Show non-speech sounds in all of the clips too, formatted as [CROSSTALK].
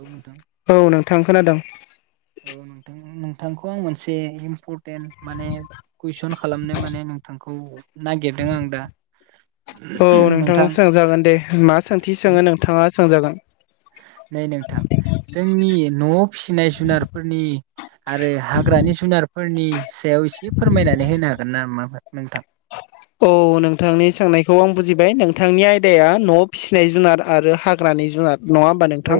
औ नोंथां औ नोंथां खोनादों । औ नोंथां नोंथांखौ आं मोनसे इमपर माने कुइसन खालामनो माने नोंथांखौ औ औ नोंथां सोंजागोन दे मा सोंथि सोङो नोंथाङा सोंजागोन । नै नोंथां जोंनि न'आव फिसिनाय जुनारफोरनि आरो हाग्रानि जुनारफोरनि सायाव एसे फोरमायनानै होनो हागोन ना नामा मो नोंथां औ नोंथांनि सोंनायखौ आं बुजिबाय नोंथांनि आयदाया न' फिसिनाय जुनार आरो हाग्रानि जुनार नङा होमबा नोंथां औ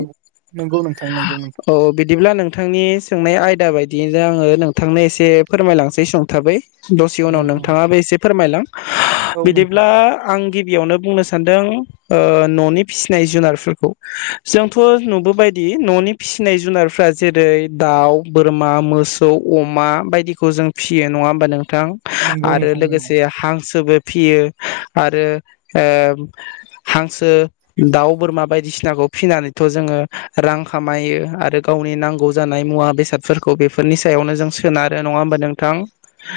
नंगौ नोंथां नंगौ नोंथां औ बिदिब्ला नों नोंथांनि सोंनाय आयदा बायदियैनो आङो नोंथांनो एसे फोरमायलांनोसै सोंथाबै दसे उनाव नंगौ नोंथाङाबो एसे फोरमायलां औ नोंथां बिदिब्ला आं गि गिबियावनो बुंनो सानदों ओ न'नि फिसिनाय जुनारफोरखौ जोंथ' नुबोबायदि न'नि फिसिनाय जुनारफ्रा जेरै दाउ, बोरमा, मोसौ, अमा बायदिखौ जों फिसियो नङा होमबा नों थां नंगौ आरो नोंथां नंगौ लोगोसे हांसोबो फियो आरो ओ हांसो, दाउ, बोरमा बायदिसिनाखौ फिनानैथ' जोङो रां खामायो आरो गावनि नांगौ जानाय मुवा बेसादफोरखौ बेफोरनि सायावनो जों सोनारो नङा होमबा नोंथां?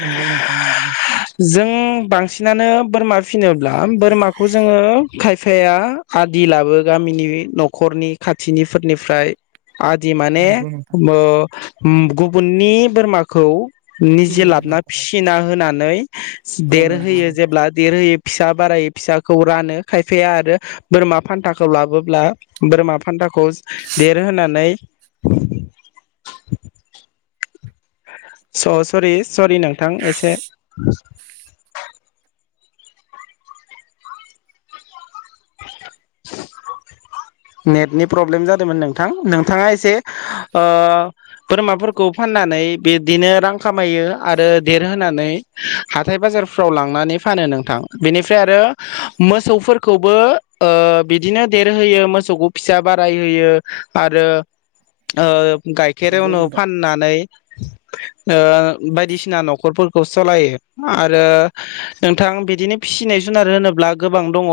नंगौ नोथां नंगौ । जों बांसिनानो बोरमा फिनोब्ला बोरमाखौ जोङो फाया आदि लाबो गामिनि न'खरनि खाथिनिफोरनिफ्राय आदि माने नंगौ नोंथां मो उम गुबुननि बोरमाखौ निजे फिनो लाबोना न'खराव फिसिना होना नै औ नंगौ देरहोयो नोंथां जेब्ला देरहोयो फिसा बारायो फिसाखौ रानो खायफाया आरो बोरमा फान्थाखौ लाबोब्ला बोरमा फान्थाखौ देरहोनानै स सरि सरि नोंथां एसे [INAUDIBLE] नेटनि प्रब्लेम जादोंमोन नोंथां। नोंथाङा एसे ओ बोरमाफोरखौ फाननानै बिदिनो रां खामायो आरो देरहोनानै हाथाय बाजारफ्राव लांनानै फानो नोंथां। बेनिफ्राय आरो मोसौफोरखौबो ओ बिदिनो देरहोयो मोसौखौ फिसा बारायहोयो आरो ओ नंगौ गाइखेरोवनो नोंथां फाननानै ओ बायदिसिना न'खरफोर खौ सालायो आरो नोंथां बिदिनो फिसिनाय जुनार होनोब्ला गोबां दङ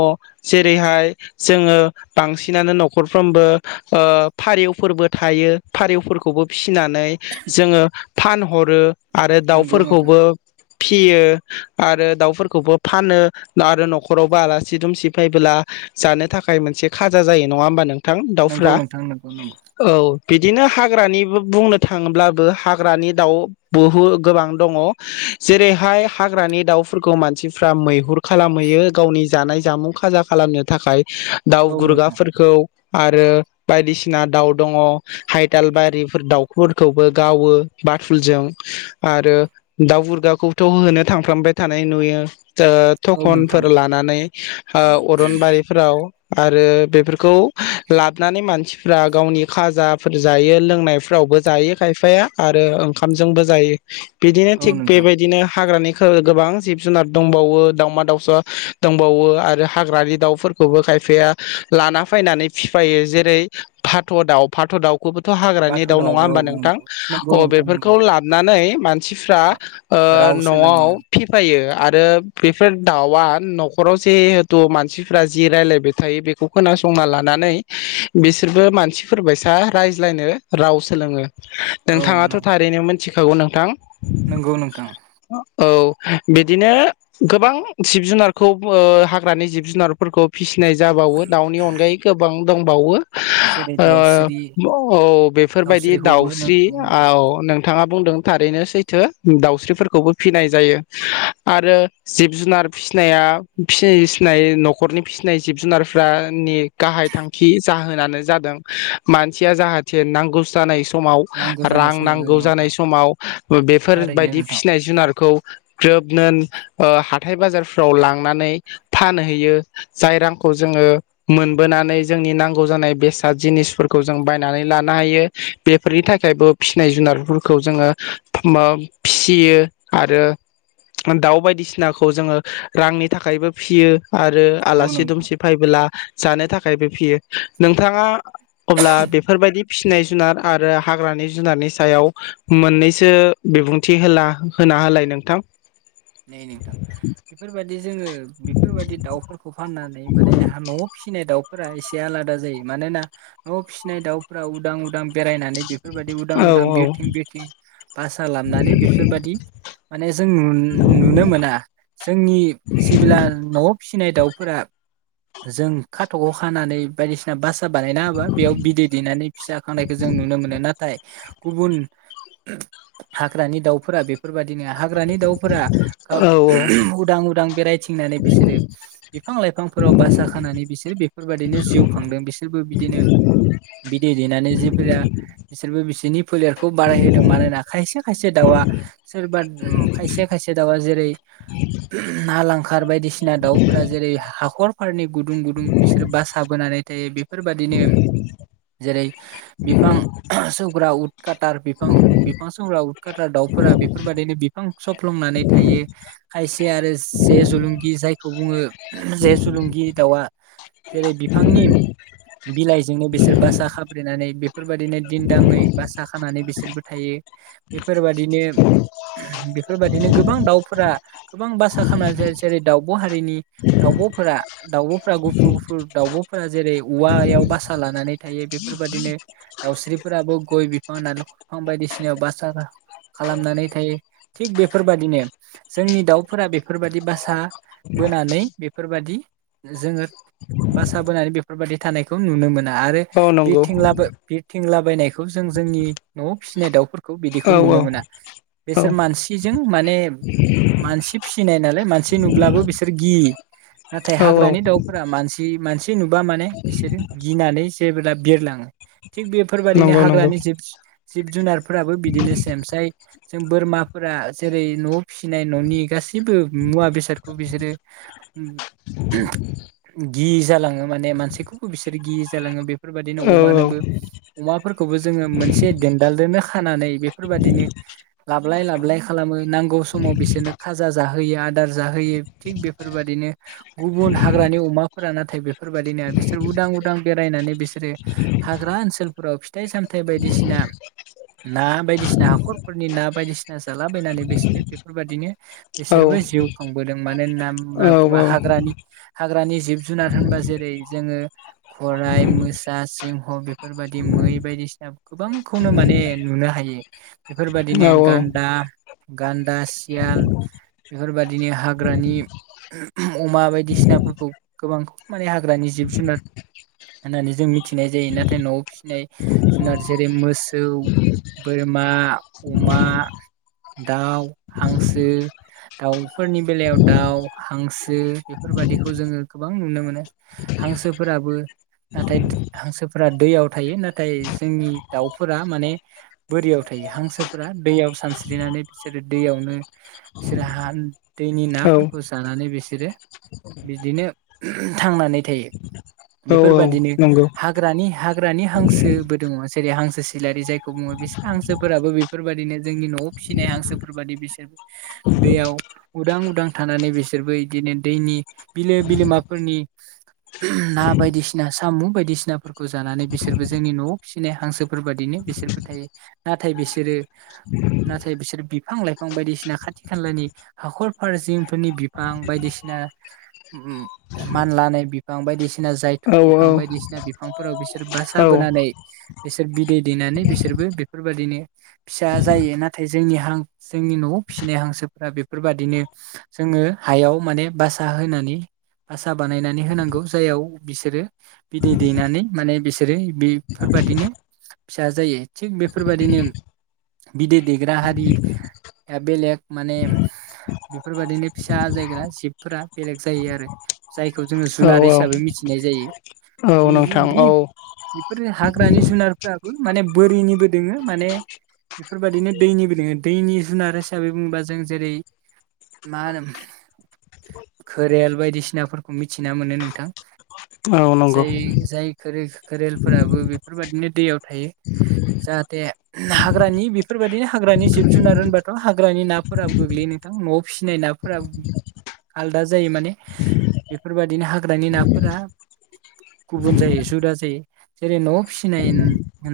जेरैहाय जोङो बांसिन बिदिनानो न'खरफ्रोमबो ओ फारिउफोरबो थायो फारिउफोरखौबो फिनानै जोङो फानहरो आरो नंगौ नोंथां दाउफोरखौबो फि फियो आरो दाउफोरखौबो फानो आरो न'खरावबो आलासि दुमसि फैबोला जानो थाखाय मोनसे खा खाजा जायो नङा होनबा नों नोंथां नंगौ दाउफोरा नोंथां नंगौ नंगौ औ। बिदिनो हाग्रानि बुंनो थाङोब्लाबो हाग्रानि दाउ बुहु गोबां दङ, जेरैहाय हाग्रानि दाउफोरखौ मानसिफ्रा मैहुर खालामहैयो गावनि जानाय जामुं खाजा खालामनो थाखाय। औ नोंथां गुरगाफोरखौ आरो बायदिसिना दाउ दङ' हायदालबारिफोर दाउफोरखौबो गावो बाथुलजों आरो दाउ बुरगाखौथ' होनो थांफ्रामबाय थानाय नुयो। ओ औ नोंथां थखनफोर लानानै ओ अरनबारिफोराव आरो बेफोरखौ लाबोनानै मानसिफ्रा गावनि खाजाफोर जायो लोंनायफ्रावबो जायो खायफाया आरो ओंखामजोंबो जायो। बिदिनो औ थिग नोंथां बेबायदिनो हाग्रानि ओ गोबां जिब जुनार दंबावो दावमा दाउसा दंबावो आरो हाग्रानि दाउफोरखौबो खाय खायफाया लाना फैनानै फिफायो जेरै फाथ' दाउ फाथ' दाउ बेफोरबोथ' हाग्रानि बाथ' दाउ नङा दहाबो औ होमबा नोंथां? नंगौ नंगौ अ नोंथां नंगौ बेफोरखौ लाबोनानै मानसिफ्रा ओ राव सोलोंनो न'आव फिफायो आरो बेफोर दाउआ न'खराव जिहेथु मानसिफ्रा जि रायलायबाय थायो बेखौ खोनासंना लानानै बिसोरबो मानसिफोरबायसा रायज्लायनो राव सोलोङो। औ नोंथाङाथ' थारैनो मोन थिखागौ नोंथां। नंगौ नोंथां। औ बिदिनो गोबां जिब जुनारखौ ओ हाग्रानि जिब जुनारफोरखौ फिसि जाबावो दाउनि अनगायै गोबां दंबावो। जेरै दाउस्रि ओ औ बेफोरबायदि दाउस्रिखौबो दाउस्रि नोंगौ नोंथां औ नों नोंथाङा बुंदों थारैनो सैथो दाउस्रिफोरखौबो फिसिनाय जायो आरो जिब जुनार फिसिनाया फिसिनाय न'खरनि फिसि नाय जिब जुनारफोरा नि गाहाय थांखि जाहोनानो जादों मानसिया जाहाथे नांगौ जानाय समाव नांगौ जानाय रां समाव औ नांगौ जानाय नोंथां समाव थारैनो बेफोरबायदि नोंथां फिसिनाय जुनारखौ ग्रोबनो ओ हाथाय बाजारफ्राव लांनानै फानहैयो जाय रांखौ जोङो मोनबोनानै जोंनि नांगौ जानाय बेसाद जिनिसफोरखौ जों बायनानै लानो हायो बेफोरनि थाखायबो फिसिनाय जुनारफोरखौ जोङो मो फिसियो आरो दाउ बायदिसिनाखौ जोङो रांनि थाखायबो फिसियो। आरो औ आला सि नोंथां दुमसि फायबोला जानो थाखायबो फियो। नोंथाङा अब्ला बेफोरबायदि फिसिनाय जुनार आरो हाग्रानि जुनारनि सायाव मोननैसो बिबुंथि होला होना होलाय नोंथां नै नोंथां बेफोरबादि जोङो बेफोरबादि दाउफोरखौ फानना नै माने हा न'आव फसिनाय दाउ फोरा एसे आलादा जायो मानोना न'आव फिसिनाय दाउफोरा उदां उदां बेरायनानै बेफोरबादि उदां औ औ उदां बिरथिं बिरथिं भासा लामनानै बेफोरबादि माने जों नुनो मोना जोंनि जेब्ला न'आव फिसिनाय दाउफोरा जों खाथ'ख' खानानै बायदिसिना बासा बानायना होबा बेयाव बिदै दैनानै फिसा खांनायखौ जों नुनो मोनो नाथाय गुबुन हाग्रानि दाउफोरा बे फोरबादिनो हाग्रानि दाउफोरा औ ओ उदां उदां बेरायथिंनानै बिसोरो बिफां लाइफांफोराव बासा खानानै बिसोर बेफोरबादिनो जिउ खांदों बिसोरबो बिदिनो बिदै दैनानै जेफोरा बिसोरबो बिसोरनि फोलारखौ बारायहोदों मानोना खायसे खायसे दाउआ सोरबा उम खायसे खायसे दाउआ जेरै ना लांखार बायदिसिना दाउफोरा जेरै हाखरफोरनि गुदुं गुदुं बिसोर बासा बोनानै थायो बेफोरबादिनो जेरै बिफां सौग्रा उदकाटार बिफां-बिफां सौग्रा उदखाटार दाउफोरा बेफोरबादिनो बिफां स फ्लंनानै थायो खायसे आरो जे जलुंगि जायखौ बुङो जे जुलुंगि दाउआ जेरै बिफांनि बिलाइजोंनो बिसोर बा सा खाब्रेनानै बेफोरबादिनो दिन्दाङै बासा खानानै बिसोरबो थायो बेफोरबादिनो बेफोरबादिनो गोबां दाउफोरा गोबां बासा खामनानै जायो जेरै दाउब' हारिनि दाउब'फोरा-दाउब'फोरा गुफुर गुफुर दाउब'फोरा जेरै उवायाव बासा लानानै थायो बेफोरबादिनो दाउस्रिफोराबो गय बिफां नालेखर बिफां बायदिसिनायाव बासा ला खालामनानै थायो। थिग बेफोरबादिनो जोंनि दाउफोरा बेफोरबादि बासा बोनानै बेफोरबादि जोङो बासा बोनानै बेफोरबादि थानायखौ नुनो मो ना आरो औ [UNINTELLIGIBLE] नंगौ थिंला बायनायखौ जों जोंनि न'आव फिसिनाय दाउफोर खौ बिदिखौ औ नुनो औ मोना। बेसोर औ मानसि जों माने मानसि फिसिनाय नालाय मानसि नुब्लाबो बिसोर गियि नाथाय औ औ हाग्रानि दाउ फोरा मानसि-मानसि नुबा माने बिसोरो गिनानै जेबोला बिरलाङो थिग बेफोरबादिनो नंगौ नंगौ हाग्रानि जिब जिब जुनारफोराबो बिदिनो सेम साय जों बोरमा फोरा‌ जेरै न'आव फिसिनाय न'नि गासिबो मुवा बेसादखौ बिसोरो गियि जालाङो माने मानसिखौबो बिसोर गियि जालाङो बे फोरबादिनो औ अमानोबो अमाफोरखौबो जोङो मोनसे दोन्दालजोंनो खानानै बेफोरबायदिनो लाबलाय ला बोलाय खालामो। नांगौ समाव बिसोरनो खाजा जाहोयो आदार जाहोयो। थिग बेफोरबादिनो गुबुन हाग्रानि अमाफोरा नाथाय बेफोरबादिनो नङा। बिसोर उदां उदां बेरायनानै बिसोरो हाग्रा ओनसोलफोराव फिथाइ सामथाइ बायदिसिना ना बायदिसिना हाखरफोरनि ना बायदिसि ना जालाबायनानै बिसोरो बेफोरबादिनो औ बिसोरबो जिउ खांबोदों मानो होनना होनना बुङोबा हाग्रानि हाग्रानि जिब जुनार होनबा जेरै जोङो खराइ, मोसा, सिंह बेफोरबादि मै बायदिसिना गोबांखौनो माने नुनो हायो। औ बेफोरबादिनो गान गान्दा, सियाल बेफोरबादिनो हाग्रानि अमा बायदिसिनाफोरखौ गोबांखौ माने हाग्रानि जिब जुनार होननानै जों मिथिनाय जायो नाथाय न'आव फिसिनाय जुनार जेरै मोसौ, बोरमा, अमा दाउ, हांसो दाउफोरनि बेलायाव दाउ, हांसो बेफोरबायादिखौ जोङो गोबां नुनो मोनो। हांसोफोराबो नाथाय हांसोफोरा दैयाव थायो नाथाय जोंनि दाउफोरा माने बोरियाव थायो। हांसोफोरा दैयाव सान स्रिनानै बिसोरो दैयावनो बिसोरो हा दैनि नाफोरखौ जानानै बि सोरो बिदिनो थांनानै थायो। औ औ बेफोरबादिनो नंगौ हाग्रानि हा ग्रानि हांसोबो दङ। जेरै हांसो सिलारि जायखौ बुङो बिसोर हांसोफोराबो बेफोरबादिनो जोंनि न'आव फिसिनाय हांसोफोर बादि बिसोर दैयाव उदां उदां थानानै बिसोरबो बिदिनो दैनि बिलो बिलोमाफोरनि ना बायदिसिना साम' बायदिसिनाफोरखौ जानानै बिसोरबो जोंनि न'आव फिसिनाय हांसोफोर बादिनो बिसोरबो थायो। नाथाय बिसोरो नाथाय बिसोर बिफां लाइफां बायदिसिना खाथि खालानि हाखर फारसिंफोरनि बिफां बायदिसिना मानलानाय बिफां बायदिसिना जायथुब औ बिफां बायदिसिना बिफांफोराव बिसोर बासा औ बोनानै बिसोर बिदै दैनानै बिसोरबो बेफोरबायदिनो फिसा जायो। ना थाय जोंनि हां जोंनि न'आव फिसिनाय हांसोफ्रा बेफोरबादिनो जोङो हायाव माने बासा होनानै बासा बानायनानै होनांगौ जाययाव बिसोरो बिदै दैनानै माने बिसोरो बेफोरबादिनो फिसा जायो। थिग बेफोरबायदिनो बिदै दैग्रा हारिया बेलेग माने बेफोरबादिनो फिसा आजायग्रा जिबफोरा बेलेग जायो आरो। जायखौ जोङो औ जुनार हिसाबै मिथिनाय जायो। औ नोंथां औ [UNINTELLIGIBLE] बिफोरो हा ग्रानि जुनारफ्राबो माने बोरिनिबो दोङो माने बेफोरबायदिनो दैनिबो दोङो। दैनि जुनार हिसाबै बुङोबा जों जेरै मा होनो घोरेल बायदिसिनाफोरखौ मिथिना मोनो नोंथां। औ सै नंगौ जाय घोलेर घोरेलफोराबो बेफोरबायदिनो दैयाव थायो। जाहाथे हाग्रानि बेफोरबादिनो हाग्रानि जिब जुनार होनबाथ' हाग्रानि नाफोराबो गोग्लैयो नोंथां। न'आव फिसिनाय नाफोरा आलदा जायो माने बेफोरबादिनो हाग्रानि नाफोरा गुबुन जायो जदा जायो। जेरै न'आव फिसिनाय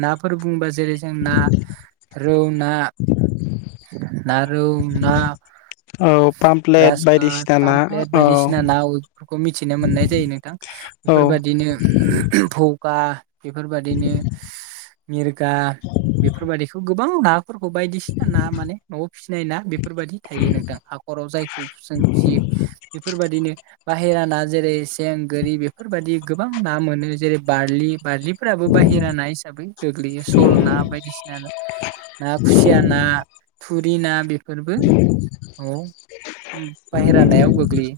नाफोर बुंबा जेरै जों ना, रौ ना ना रौ ना औ पामप्लेट ग्रास काट, बायदिसिना ना पामप्लेट औ बायदिसिना नाफोरखौ मिथिनो मोननाय जायो नोंथां। औ बेफोरबादिनो भौ गा बेफोरबादिनो मिरगा बेफोरबादिखौ गोबां नाफोर खौ बायदिसिना ना माने न'आव फिसिनाय ना बेफोरबायाददि थायो नोंथां हाखराव जायखौ जों फियो बेफोरबायदिनो बाहेरा ना जेरै सें, गोरि बेफोरबायदि गोबां ना मोनो जेरै बारलि, बारलिफोराबो बाहेरा ना हिसाबै गोग्लैयो सल ना बायदिसिना ना खुसिया ना, थुरि ना बेफोरबो ओम बाहेरा नायाव गोग्लैयो।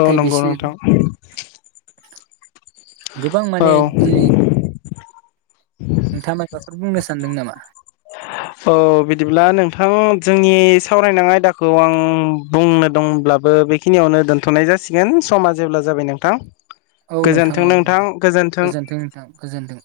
औ नंगौ बिसोर नोंथां। गोबां औ माने नोंथाङा माबाफोर बुंनो सानदों नामा? औ बिदिब्ला नोंथां जोंनि सावरायनाय आयदाखौ आं बुंनो दंब्लाबो बेखिनियावनो दोनथ'नाय जासिगोन समा जेब्ला जाबाय नोंथां। औ नोंथां गोजोन्थों औ नोंथां गोजोन्थों गोजोनथों नोंथां गोजोनथों।